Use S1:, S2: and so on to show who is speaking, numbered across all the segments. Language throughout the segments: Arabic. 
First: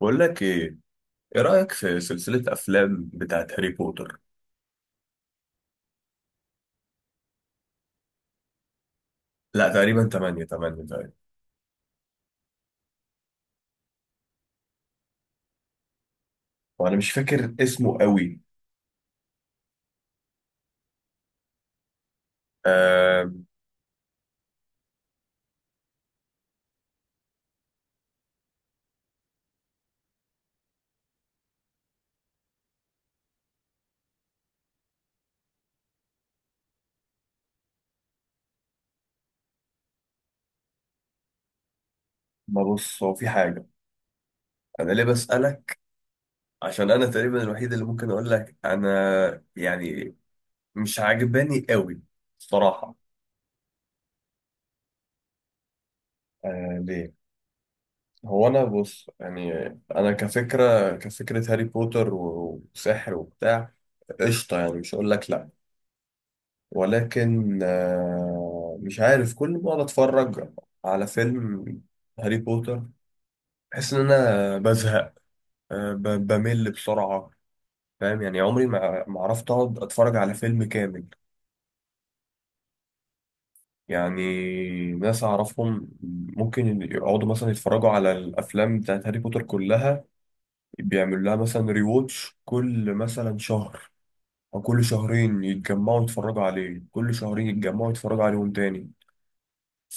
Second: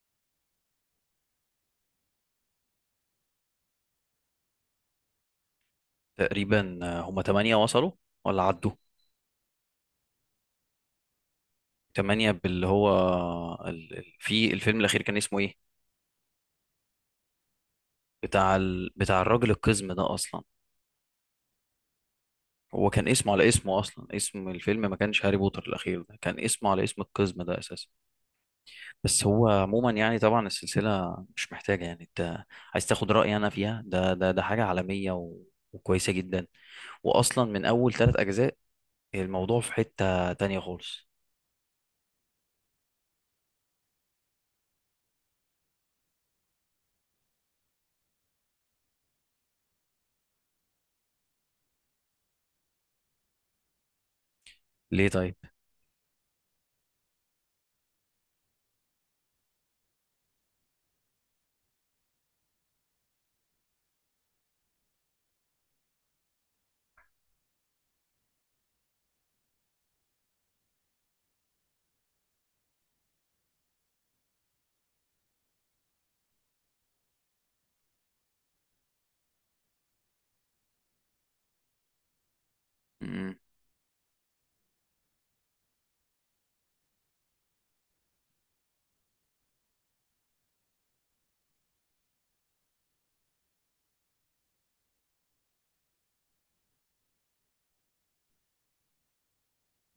S1: بقول لك ايه. ايه رأيك في سلسلة افلام بتاعت هاري بوتر؟
S2: تقريبا آه، هم تمانية وصلوا ولا عدوا.
S1: لا تقريبا 8 8 تقريبا.
S2: تمانية، باللي هو في الفيلم الأخير كان اسمه إيه،
S1: وانا مش فاكر اسمه قوي.
S2: بتاع بتاع الراجل القزم ده أصلا؟ هو كان
S1: آه.
S2: اسمه على اسمه أصلا، اسم الفيلم ما كانش هاري بوتر الأخير ده، كان اسمه على اسم القزم ده أساسا. بس هو عموما يعني طبعا السلسلة مش محتاجة، يعني أنت عايز تاخد رأيي أنا فيها، ده حاجة عالمية و... وكويسة جدا، وأصلا من أول 3 أجزاء الموضوع في حتة تانية خالص.
S1: ما بص، هو في حاجة، انا ليه بسألك؟ عشان انا تقريبا الوحيد اللي ممكن اقول لك انا، يعني مش عاجباني قوي الصراحة.
S2: ليه طيب؟
S1: آه ليه، هو انا بص يعني، انا كفكرة هاري بوتر وسحر وبتاع، قشطة يعني، مش هقول لك لا. ولكن مش عارف، كل ما أقعد أتفرج على فيلم هاري بوتر بحس إن أنا بزهق. بمل بسرعة، فاهم؟ يعني عمري ما عرفت أقعد أتفرج على فيلم كامل.
S2: م-
S1: يعني ناس أعرفهم ممكن يقعدوا مثلا يتفرجوا على الأفلام بتاعت هاري بوتر كلها، بيعملوا لها مثلا ريواتش كل مثلا شهر أو كل شهرين، يتجمعوا يتفرجوا عليه، كل شهرين يتجمعوا يتفرجوا عليهم تاني.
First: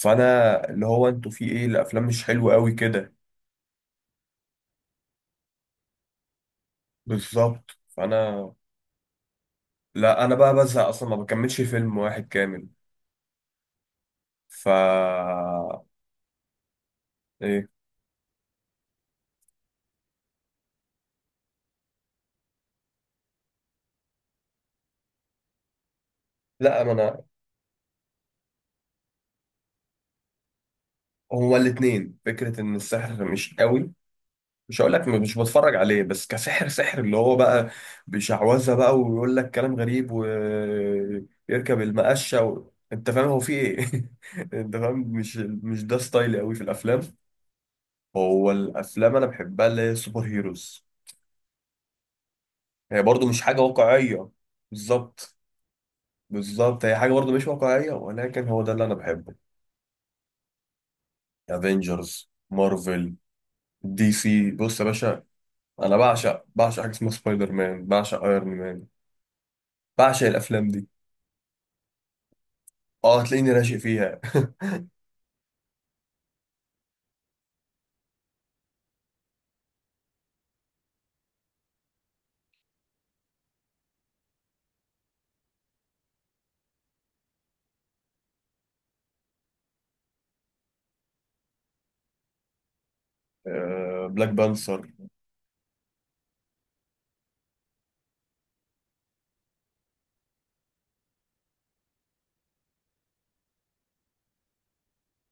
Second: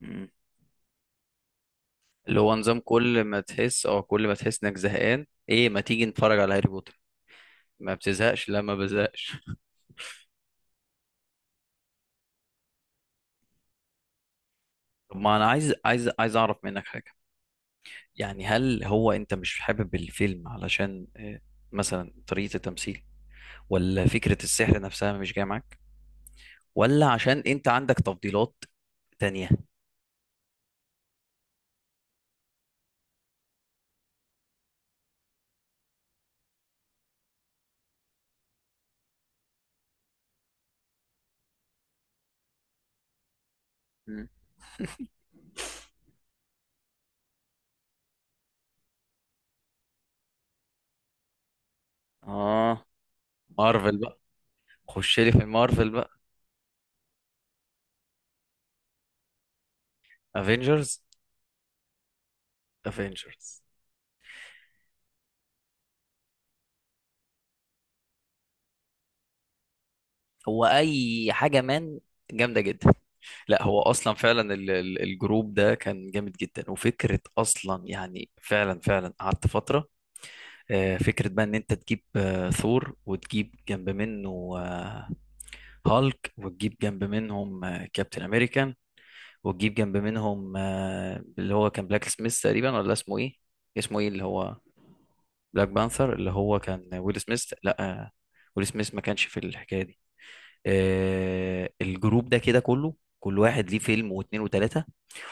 S2: م-
S1: اللي هو، انتوا في ايه، الافلام مش
S2: اللي
S1: حلوه
S2: هو
S1: قوي
S2: نظام
S1: كده.
S2: كل ما تحس، او كل ما تحس انك زهقان، ايه ما تيجي نتفرج على هاري بوتر.
S1: بالظبط،
S2: ما بتزهقش؟
S1: فانا
S2: لا ما بزهقش.
S1: لا انا بقى بزهق اصلا، ما بكملش فيلم واحد كامل. ف
S2: طب ما انا عايز اعرف منك حاجه،
S1: ايه.
S2: يعني هل هو انت مش حابب الفيلم علشان مثلا طريقه التمثيل، ولا فكره السحر نفسها مش جايه معاك،
S1: لا ما
S2: ولا
S1: انا
S2: عشان انت عندك تفضيلات تانية؟
S1: هو الاتنين، فكره ان السحر مش قوي، مش هقول لك مش بتفرج عليه، بس كسحر سحر اللي هو بقى بشعوذه بقى، ويقول لك كلام غريب ويركب المقشه و انت فاهم هو في ايه؟
S2: مم.
S1: انت فاهم؟ مش ده ستايلي قوي في الافلام. هو الافلام انا بحبها اللي هي سوبر هيروز،
S2: اه،
S1: هي برضو مش حاجة
S2: مارفل بقى.
S1: واقعية.
S2: خش لي
S1: بالظبط.
S2: في مارفل بقى.
S1: بالظبط، هي حاجة برضو مش واقعية، ولكن هو ده اللي أنا بحبه.
S2: افنجرز.
S1: افنجرز مارفل.
S2: افنجرز.
S1: دي سي، بص يا باشا، أنا بعشق بعشق حاجة اسمها سبايدر مان، بعشق ايرون مان، بعشق
S2: هو
S1: الأفلام دي.
S2: اي حاجه مان جامده جدا.
S1: اه هتلاقيني
S2: لا،
S1: راشق
S2: هو اصلا
S1: فيها.
S2: فعلا الجروب ده كان جامد جدا، وفكره اصلا يعني فعلا فعلا قعدت فتره. فكره بقى ان انت تجيب ثور، وتجيب جنب منه هالك، وتجيب جنب منهم كابتن امريكان، وتجيب جنب منهم اللي هو كان بلاك سميث تقريبا، ولا اسمه ايه؟ اسمه
S1: آه،
S2: ايه اللي
S1: بلاك
S2: هو؟
S1: بانثر.
S2: بلاك بانثر، اللي هو كان ويل سميث. لا ويل سميث ما كانش في الحكايه دي. الجروب ده كده كله، كل واحد ليه فيلم واتنين وتلاته،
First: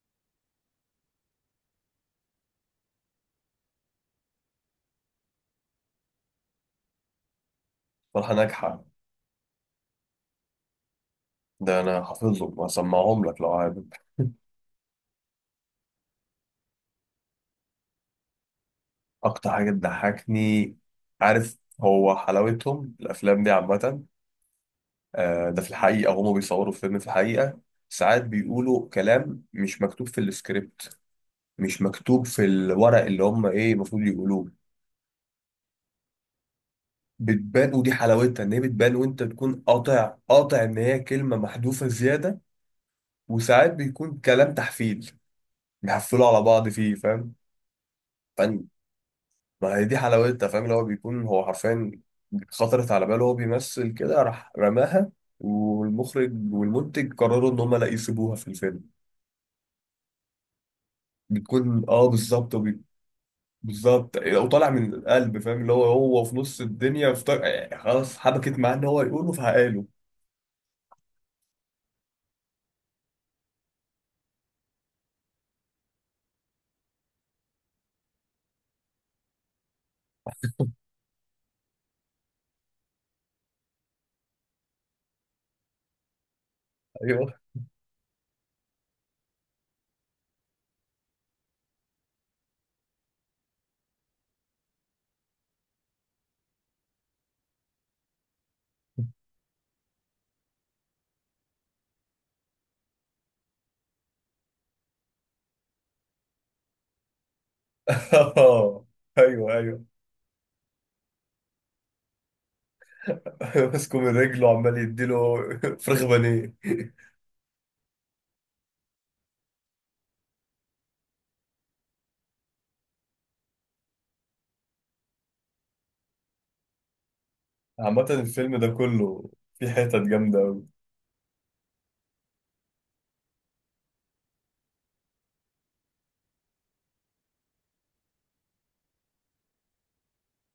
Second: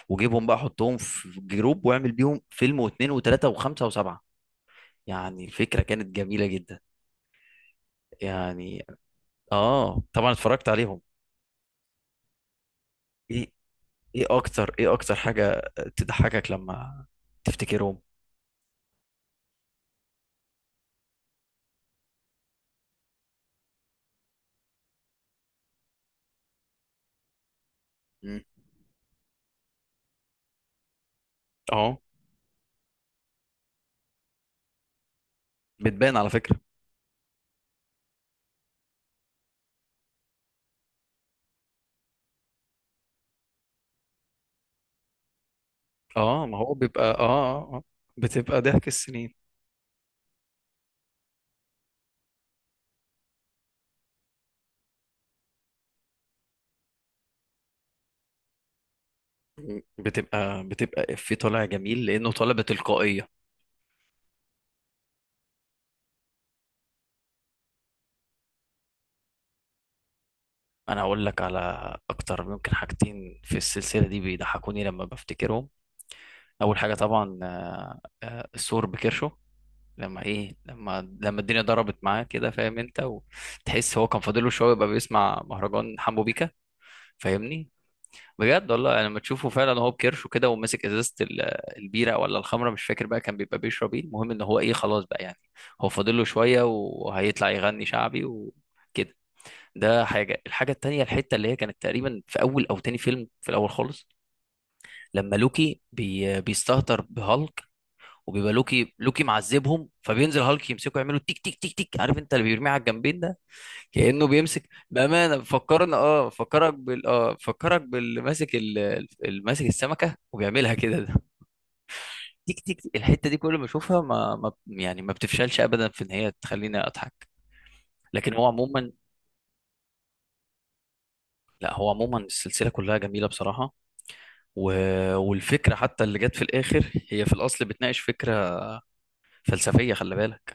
S2: وجيبهم بقى حطهم في جروب واعمل بيهم فيلم واثنين وثلاثة وخمسة وسبعة. يعني الفكرة كانت جميلة جدا.
S1: فرحة ناجحة.
S2: يعني اه، طبعا اتفرجت عليهم.
S1: ده أنا حافظهم وأسمعهم لك لو
S2: ايه؟
S1: عايز.
S2: اكتر حاجة تضحكك لما تفتكرهم؟
S1: أكتر حاجة بتضحكني، عارف، هو حلاوتهم الأفلام دي عامة، ده في الحقيقة هما بيصوروا فيلم، في الحقيقة ساعات
S2: مم.
S1: بيقولوا كلام مش مكتوب في السكريبت، مش
S2: اه،
S1: مكتوب في الورق اللي هما ايه المفروض يقولوه.
S2: بتبان على فكرة.
S1: بتبان، ودي حلاوتها ان هي بتبان، وانت تكون قاطع قاطع ان هي كلمة محذوفة زيادة. وساعات بيكون كلام تحفيل، بيحفلوا على
S2: اه، ما
S1: بعض
S2: هو
S1: فيه،
S2: بيبقى اه
S1: فاهم.
S2: بتبقى
S1: فن.
S2: ضحك السنين.
S1: ما هي دي حلاوتها، فاهم، اللي هو بيكون هو حرفيا خطرت على باله وهو بيمثل كده راح رماها، والمخرج والمنتج قرروا ان هما لا يسيبوها في الفيلم.
S2: مم. بتبقى في طالع
S1: بتكون اه،
S2: جميل لانه طالع
S1: بالظبط،
S2: بتلقائية.
S1: بالظبط، وطالع من القلب، فاهم اللي هو، هو في نص الدنيا في يعني خلاص حبكت معاه ان هو يقوله فهقاله.
S2: انا هقول لك على اكتر ممكن حاجتين في السلسلة دي بيضحكوني لما بفتكرهم. اول حاجه طبعا السور بكرشه، لما ايه، لما الدنيا ضربت معاه كده، فاهم انت، وتحس هو كان فاضله شويه يبقى بيسمع مهرجان حمو بيكا.
S1: ايوه.
S2: فاهمني؟ بجد والله، يعني لما تشوفه فعلا هو بكرشه كده وماسك ازازه البيره ولا الخمره مش فاكر بقى كان بيبقى بيشرب ايه، المهم ان هو ايه خلاص بقى، يعني هو فاضله شويه وهيطلع يغني شعبي وكده. ده حاجه. الحاجه التانيه، الحته اللي هي كانت تقريبا في اول او تاني فيلم في الاول خالص، لما لوكي بي بيستهتر بهالك، وبيبقى لوكي
S1: ايوه ايوه.
S2: معذبهم، فبينزل هالك يمسكه يعملوا تيك تيك تيك تيك، عارف انت اللي بيرميه على الجنبين ده،
S1: ماسكه من
S2: كأنه
S1: رجله
S2: بيمسك
S1: وعمال يديله
S2: بأمانة، فكرنا
S1: فراخ
S2: اه،
S1: بانيه.
S2: فكرك بال، اه فكرك باللي ماسك اللي ماسك السمكة وبيعملها كده ده. تيك تيك تيك. الحتة دي كل ما اشوفها ما بتفشلش ابدا في ان هي تخليني اضحك.
S1: عامة
S2: لكن هو
S1: الفيلم ده
S2: عموما،
S1: كله في حتت جامدة أوي.
S2: لا هو عموما السلسلة كلها جميلة بصراحة، و... والفكرة حتى اللي جت في الآخر هي في الأصل بتناقش فكرة فلسفية، خلي بالك.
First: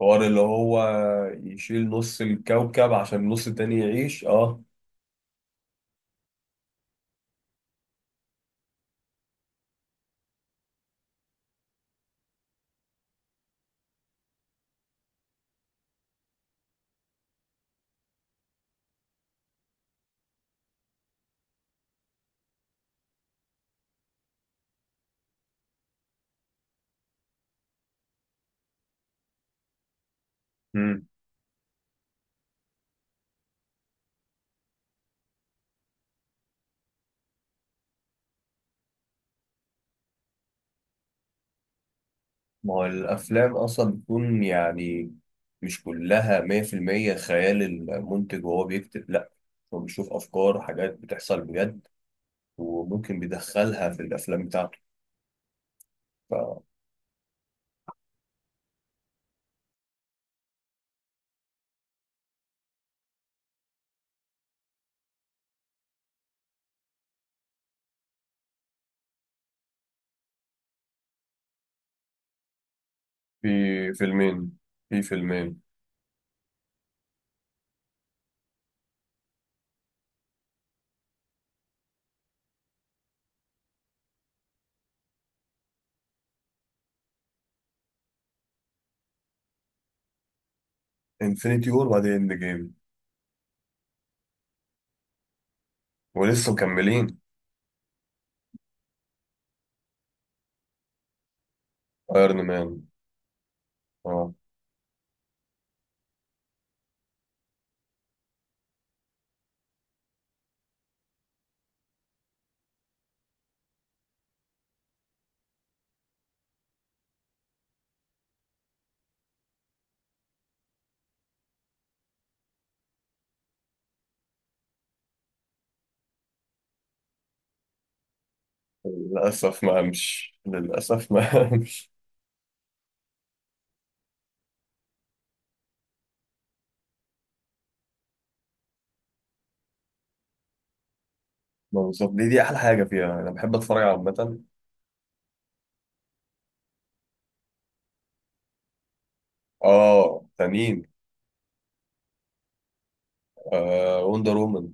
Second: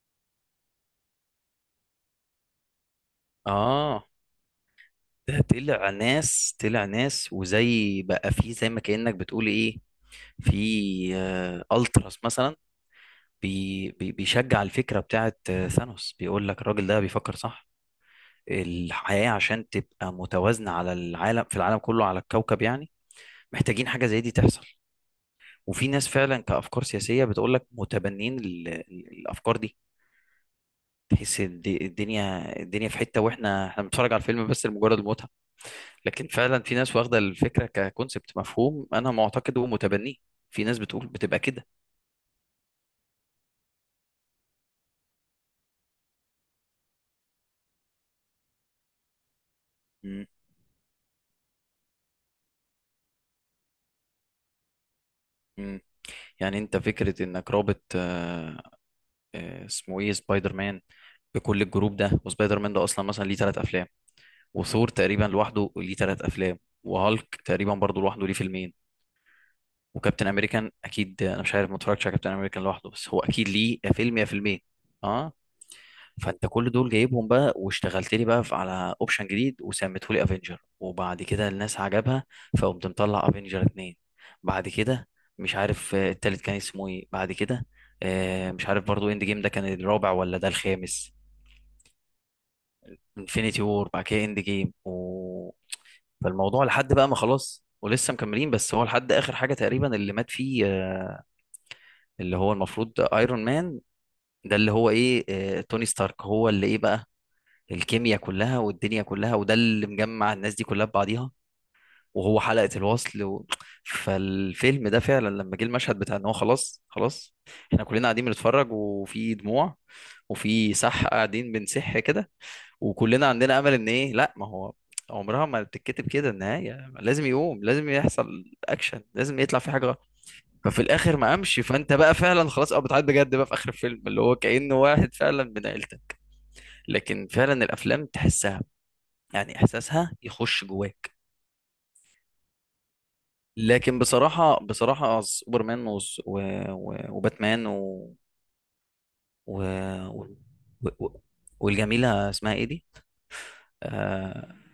S1: حوار اللي هو يشيل نص الكوكب عشان النص التاني
S2: اه،
S1: يعيش، اه.
S2: ده طلع ناس، طلع ناس وزي بقى في زي، ما كأنك بتقول ايه، في التراس مثلا بي بيشجع الفكرة بتاعت ثانوس، بيقول لك الراجل ده بيفكر صح، الحياة عشان تبقى متوازنة على العالم، في العالم كله على الكوكب يعني محتاجين حاجة زي دي تحصل. وفي ناس فعلا، كأفكار سياسية، بتقول لك متبنين الأفكار دي. تحس الدنيا في حتة، واحنا بنتفرج على الفيلم بس لمجرد المتعة، لكن فعلا في ناس واخده الفكره ككونسبت مفهوم، انا معتقد ومتبنيه، في ناس بتقول بتبقى كده.
S1: ما هو الأفلام أصلا بتكون يعني مش كلها مية في المية خيال المنتج وهو بيكتب، لأ، هو بيشوف
S2: مم.
S1: أفكار وحاجات بتحصل بجد وممكن بيدخلها في الأفلام بتاعته.
S2: مم.
S1: ف
S2: يعني انت فكره انك رابط اسمه ايه، سبايدر مان بكل الجروب ده، وسبايدر مان ده اصلا مثلا ليه 3 افلام، وثور تقريبا لوحده ليه 3 افلام، وهالك تقريبا برضه لوحده ليه فيلمين، وكابتن امريكان اكيد، انا مش عارف ما اتفرجتش على كابتن امريكان لوحده، بس هو
S1: في
S2: اكيد ليه يا فيلم يا
S1: فيلمين.
S2: فيلمين.
S1: في
S2: اه،
S1: فيلمين
S2: فانت كل دول جايبهم بقى واشتغلت لي بقى على اوبشن جديد وسميته لي افنجر، وبعد كده الناس عجبها فقمت مطلع افنجر اتنين، بعد كده مش عارف التالت كان اسمه ايه بعد كده، مش عارف برضو اند جيم ده كان الرابع ولا ده الخامس.
S1: انفينيتي وور وبعدين اند جيم.
S2: انفينيتي وور بعد كده اند جيم و...
S1: ولسه
S2: فالموضوع لحد بقى ما
S1: مكملين.
S2: خلاص، ولسه مكملين، بس هو لحد اخر حاجه تقريبا اللي مات فيه اللي
S1: ايرون
S2: هو
S1: مان.
S2: المفروض ايرون مان،
S1: اه.
S2: ده اللي هو ايه توني ستارك، هو اللي ايه بقى الكيمياء كلها والدنيا كلها، وده اللي مجمع الناس دي كلها ببعضيها، وهو حلقة الوصل و... فالفيلم ده فعلا لما جه المشهد بتاع ان هو خلاص خلاص، احنا كلنا قاعدين بنتفرج وفي دموع، وفي سح قاعدين بنسح كده، وكلنا عندنا امل ان ايه، لا ما هو عمرها ما بتتكتب كده النهاية، لازم يقوم، لازم يحصل اكشن، لازم يطلع
S1: للأسف
S2: في
S1: ما
S2: حاجة غلط.
S1: قامش،
S2: ففي
S1: للأسف
S2: الاخر ما
S1: ما
S2: قامش،
S1: قامش.
S2: فانت بقى فعلا خلاص، اه بتعيط بجد بقى في اخر الفيلم، اللي هو كأنه واحد فعلا من عيلتك، لكن فعلا الافلام تحسها يعني احساسها يخش جواك.
S1: ما وصل- دي دي أحلى حاجة فيها، أنا بحب أتفرج على
S2: لكن
S1: عامة.
S2: بصراحه، بصراحه سوبرمان و... و... و- وباتمان و... و...
S1: اه
S2: و...
S1: تانيين.
S2: و... والجميله اسمها ايه دي؟
S1: آه وندر
S2: اه،
S1: وومن.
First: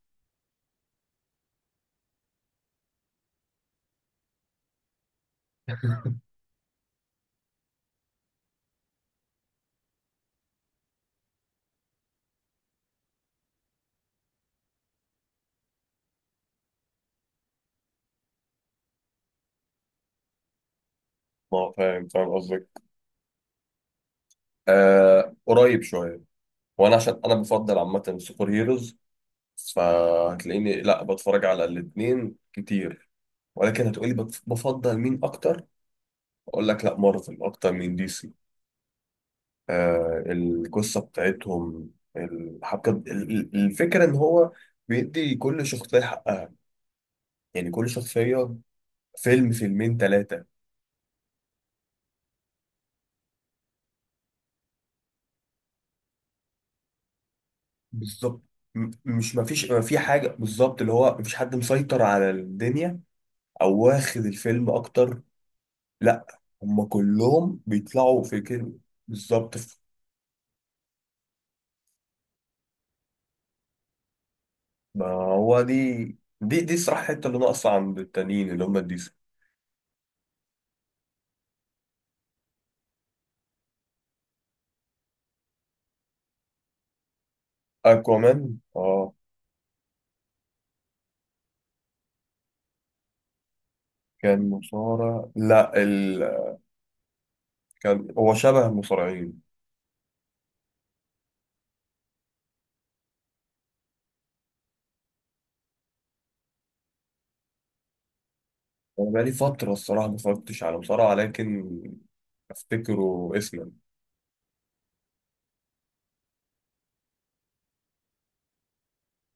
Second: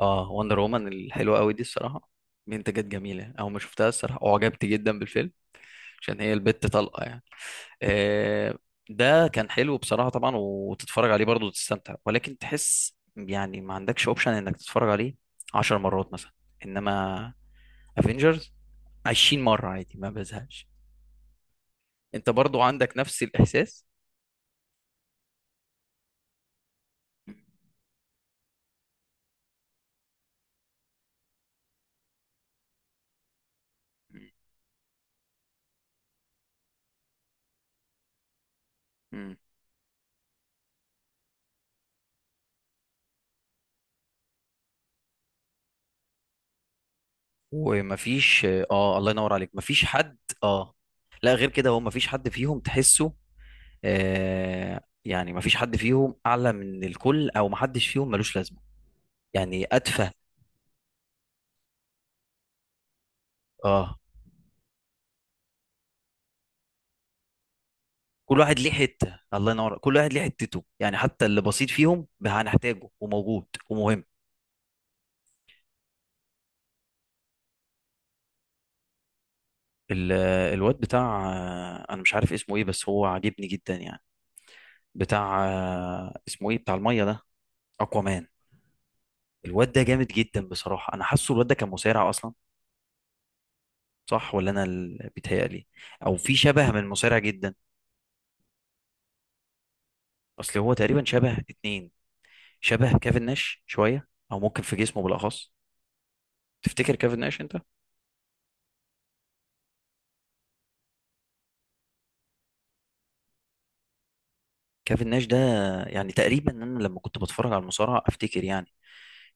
S2: وندر وومن الحلوه قوي دي الصراحه، منتجات جميله، او ما شفتها الصراحه وعجبت جدا بالفيلم عشان هي البت طلقه يعني. آه، ده كان حلو بصراحة طبعا، وتتفرج عليه برضه وتستمتع، ولكن تحس يعني ما عندكش اوبشن انك تتفرج عليه 10 مرات مثلا. انما افنجرز 20 مرة عادي ما بزهقش.
S1: ما هو فاهم،
S2: انت
S1: فاهم
S2: برضو
S1: قصدي.
S2: عندك نفس الإحساس؟
S1: آه قريب شويه، وانا عشان انا بفضل عامه سوبر هيروز، فهتلاقيني لا بتفرج على الاثنين كتير، ولكن هتقولي بفضل مين اكتر، اقول لك لا مارفل اكتر من دي سي.
S2: مم.
S1: آه القصه بتاعتهم، الحبكه، الفكره ان هو بيدي كل شخصيه حقها، يعني كل
S2: ومفيش،
S1: شخصيه
S2: اه الله ينور عليك،
S1: فيلم
S2: مفيش
S1: فيلمين
S2: حد.
S1: ثلاثه.
S2: اه، لا غير كده، هو مفيش حد فيهم تحسه آه، يعني مفيش حد فيهم أعلى من الكل، أو محدش فيهم ملوش
S1: بالظبط.
S2: لازمة،
S1: م- مش
S2: يعني
S1: مفيش ما في
S2: أتفه.
S1: حاجه بالظبط، اللي هو مفيش حد مسيطر على الدنيا او
S2: اه،
S1: واخد الفيلم اكتر. لا هم كلهم بيطلعوا
S2: كل
S1: في
S2: واحد ليه
S1: كده.
S2: حتة، الله
S1: بالظبط. في،
S2: ينور، كل واحد ليه حتته، يعني حتى اللي بسيط فيهم هنحتاجه وموجود ومهم.
S1: ما هو دي، دي الصراحة الحتة اللي ناقصة عند التانيين اللي هم الديسي.
S2: ال- الواد بتاع انا مش عارف اسمه ايه بس هو عاجبني جدا يعني، بتاع اسمه ايه، بتاع الميه ده، اكوامان.
S1: اكوامان اه.
S2: الواد ده جامد جدا بصراحه. انا حاسه الواد ده كان مصارع اصلا، صح
S1: كان
S2: ولا انا اللي
S1: مصارع،
S2: بيتهيألي؟
S1: لا
S2: او
S1: ال...
S2: في شبه من مصارع جدا.
S1: كان هو شبه المصارعين.
S2: اصل هو تقريبا شبه اتنين، شبه كيفن ناش شويه، او ممكن في جسمه بالاخص. تفتكر كيفن ناش انت،
S1: انا بقالي فترة الصراحة ما اتفرجتش على مصارعة، لكن افتكره اسما.
S2: كيفن ناش ده؟ يعني تقريبا انا لما كنت بتفرج على المصارعه افتكر يعني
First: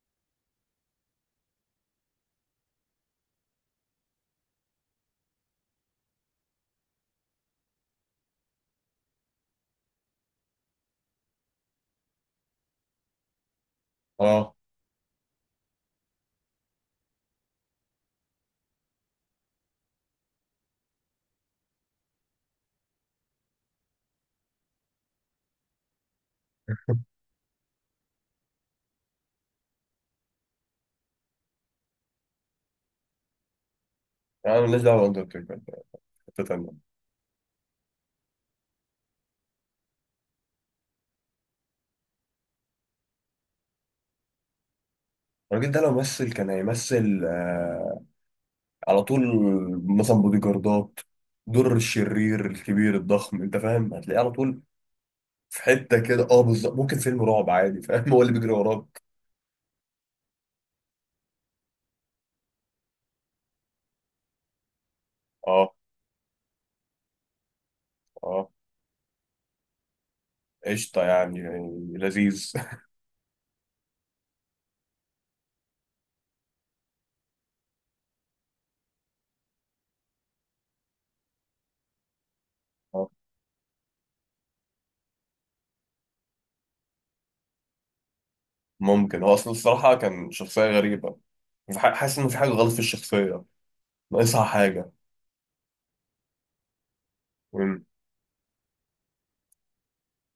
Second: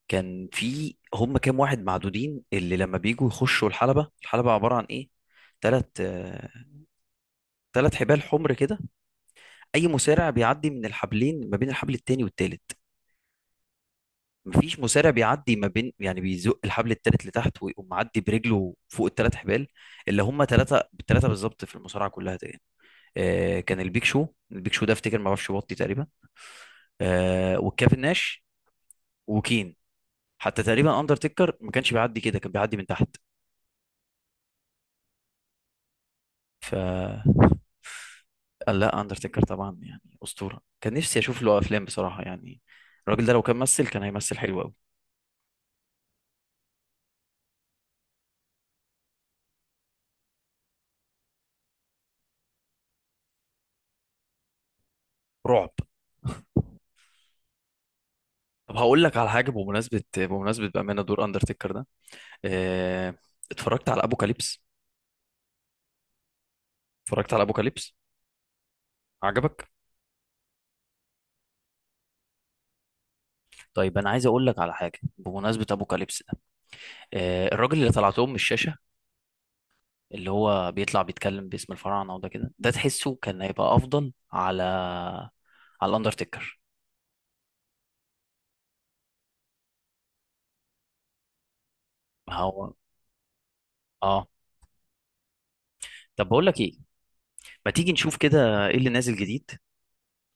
S2: كان في هم كام واحد معدودين، اللي لما بيجوا يخشوا الحلبه، الحلبه عباره عن ايه، تلات 3 حبال حمر كده، اي مصارع بيعدي من الحبلين، ما بين الحبل التاني والتالت،
S1: اه.
S2: مفيش مصارع بيعدي ما بين، يعني بيزق الحبل التالت لتحت ويقوم معدي برجله فوق التلات حبال اللي هم تلاتة بالتلاتة بالظبط في المصارعة كلها تقريبا. آه كان البيك شو، البيك شو ده افتكر ما اعرفش بطي تقريبا، والكافن ناش، وكين، حتى تقريبا اندرتيكر ما كانش بيعدي كده، كان بيعدي من تحت.
S1: يعني مالناش دعوة باندرتيكر، حتة
S2: ف
S1: تانية.
S2: قال لا اندرتيكر طبعا يعني اسطورة، كان نفسي اشوف له افلام بصراحة يعني، الراجل ده لو كان ممثل كان هيمثل حلو قوي.
S1: الراجل ده لو مثل كان هيمثل على طول. مثلا بودي جاردات، دور الشرير الكبير الضخم، انت فاهم، هتلاقيه على طول. في
S2: رعب.
S1: حته كده، اه بالظبط، ممكن فيلم رعب عادي، فاهم، هو اللي بيجري
S2: طب
S1: وراك.
S2: هقول لك على حاجة، بمناسبة بأمانة دور اندرتيكر ده آه، اتفرجت على ابوكاليبس؟
S1: اه.
S2: اتفرجت على ابوكاليبس؟
S1: اه
S2: عجبك؟
S1: قشطه يعني, يعني لذيذ.
S2: طيب انا عايز اقول لك على حاجه بمناسبه ابوكاليبس ده، الراجل اللي طلعتهم من الشاشه، اللي هو بيطلع بيتكلم باسم الفراعنه وده كده، ده
S1: آه،
S2: تحسه كان هيبقى افضل على، على الاندرتيكر.
S1: ممكن هو اصلا الصراحه كان شخصيه غريبه، في حاسس ان
S2: ما
S1: في حاجه غلط
S2: هو
S1: في الشخصيه،
S2: اه.
S1: ناقصها حاجه.
S2: طب بقول لك ايه، ما
S1: مم.
S2: تيجي نشوف كده ايه اللي نازل جديد،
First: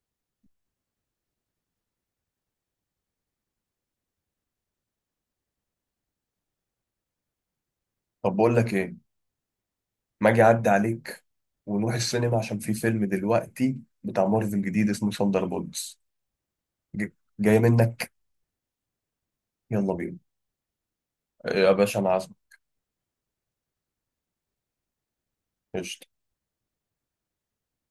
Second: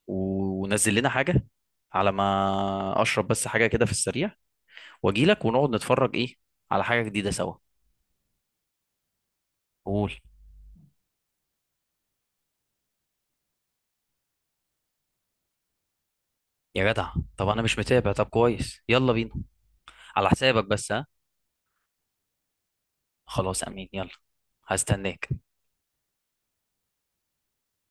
S2: ونزل لنا حاجه على ما اشرب بس حاجه كده في السريع، واجي لك ونقعد نتفرج ايه على حاجه جديده سوا.
S1: طب بقول لك ايه،
S2: قول.
S1: ما اجي اعدي عليك ونروح السينما، عشان في فيلم دلوقتي بتاع مارفل جديد اسمه ثاندر بولتس.
S2: يا جدع، طب
S1: جاي
S2: انا مش
S1: منك،
S2: متابع، طب كويس، يلا بينا.
S1: يلا بينا.
S2: على حسابك بس ها؟
S1: يا باشا انا عازمك.
S2: خلاص امين، يلا، هستناك.
S1: قشطة.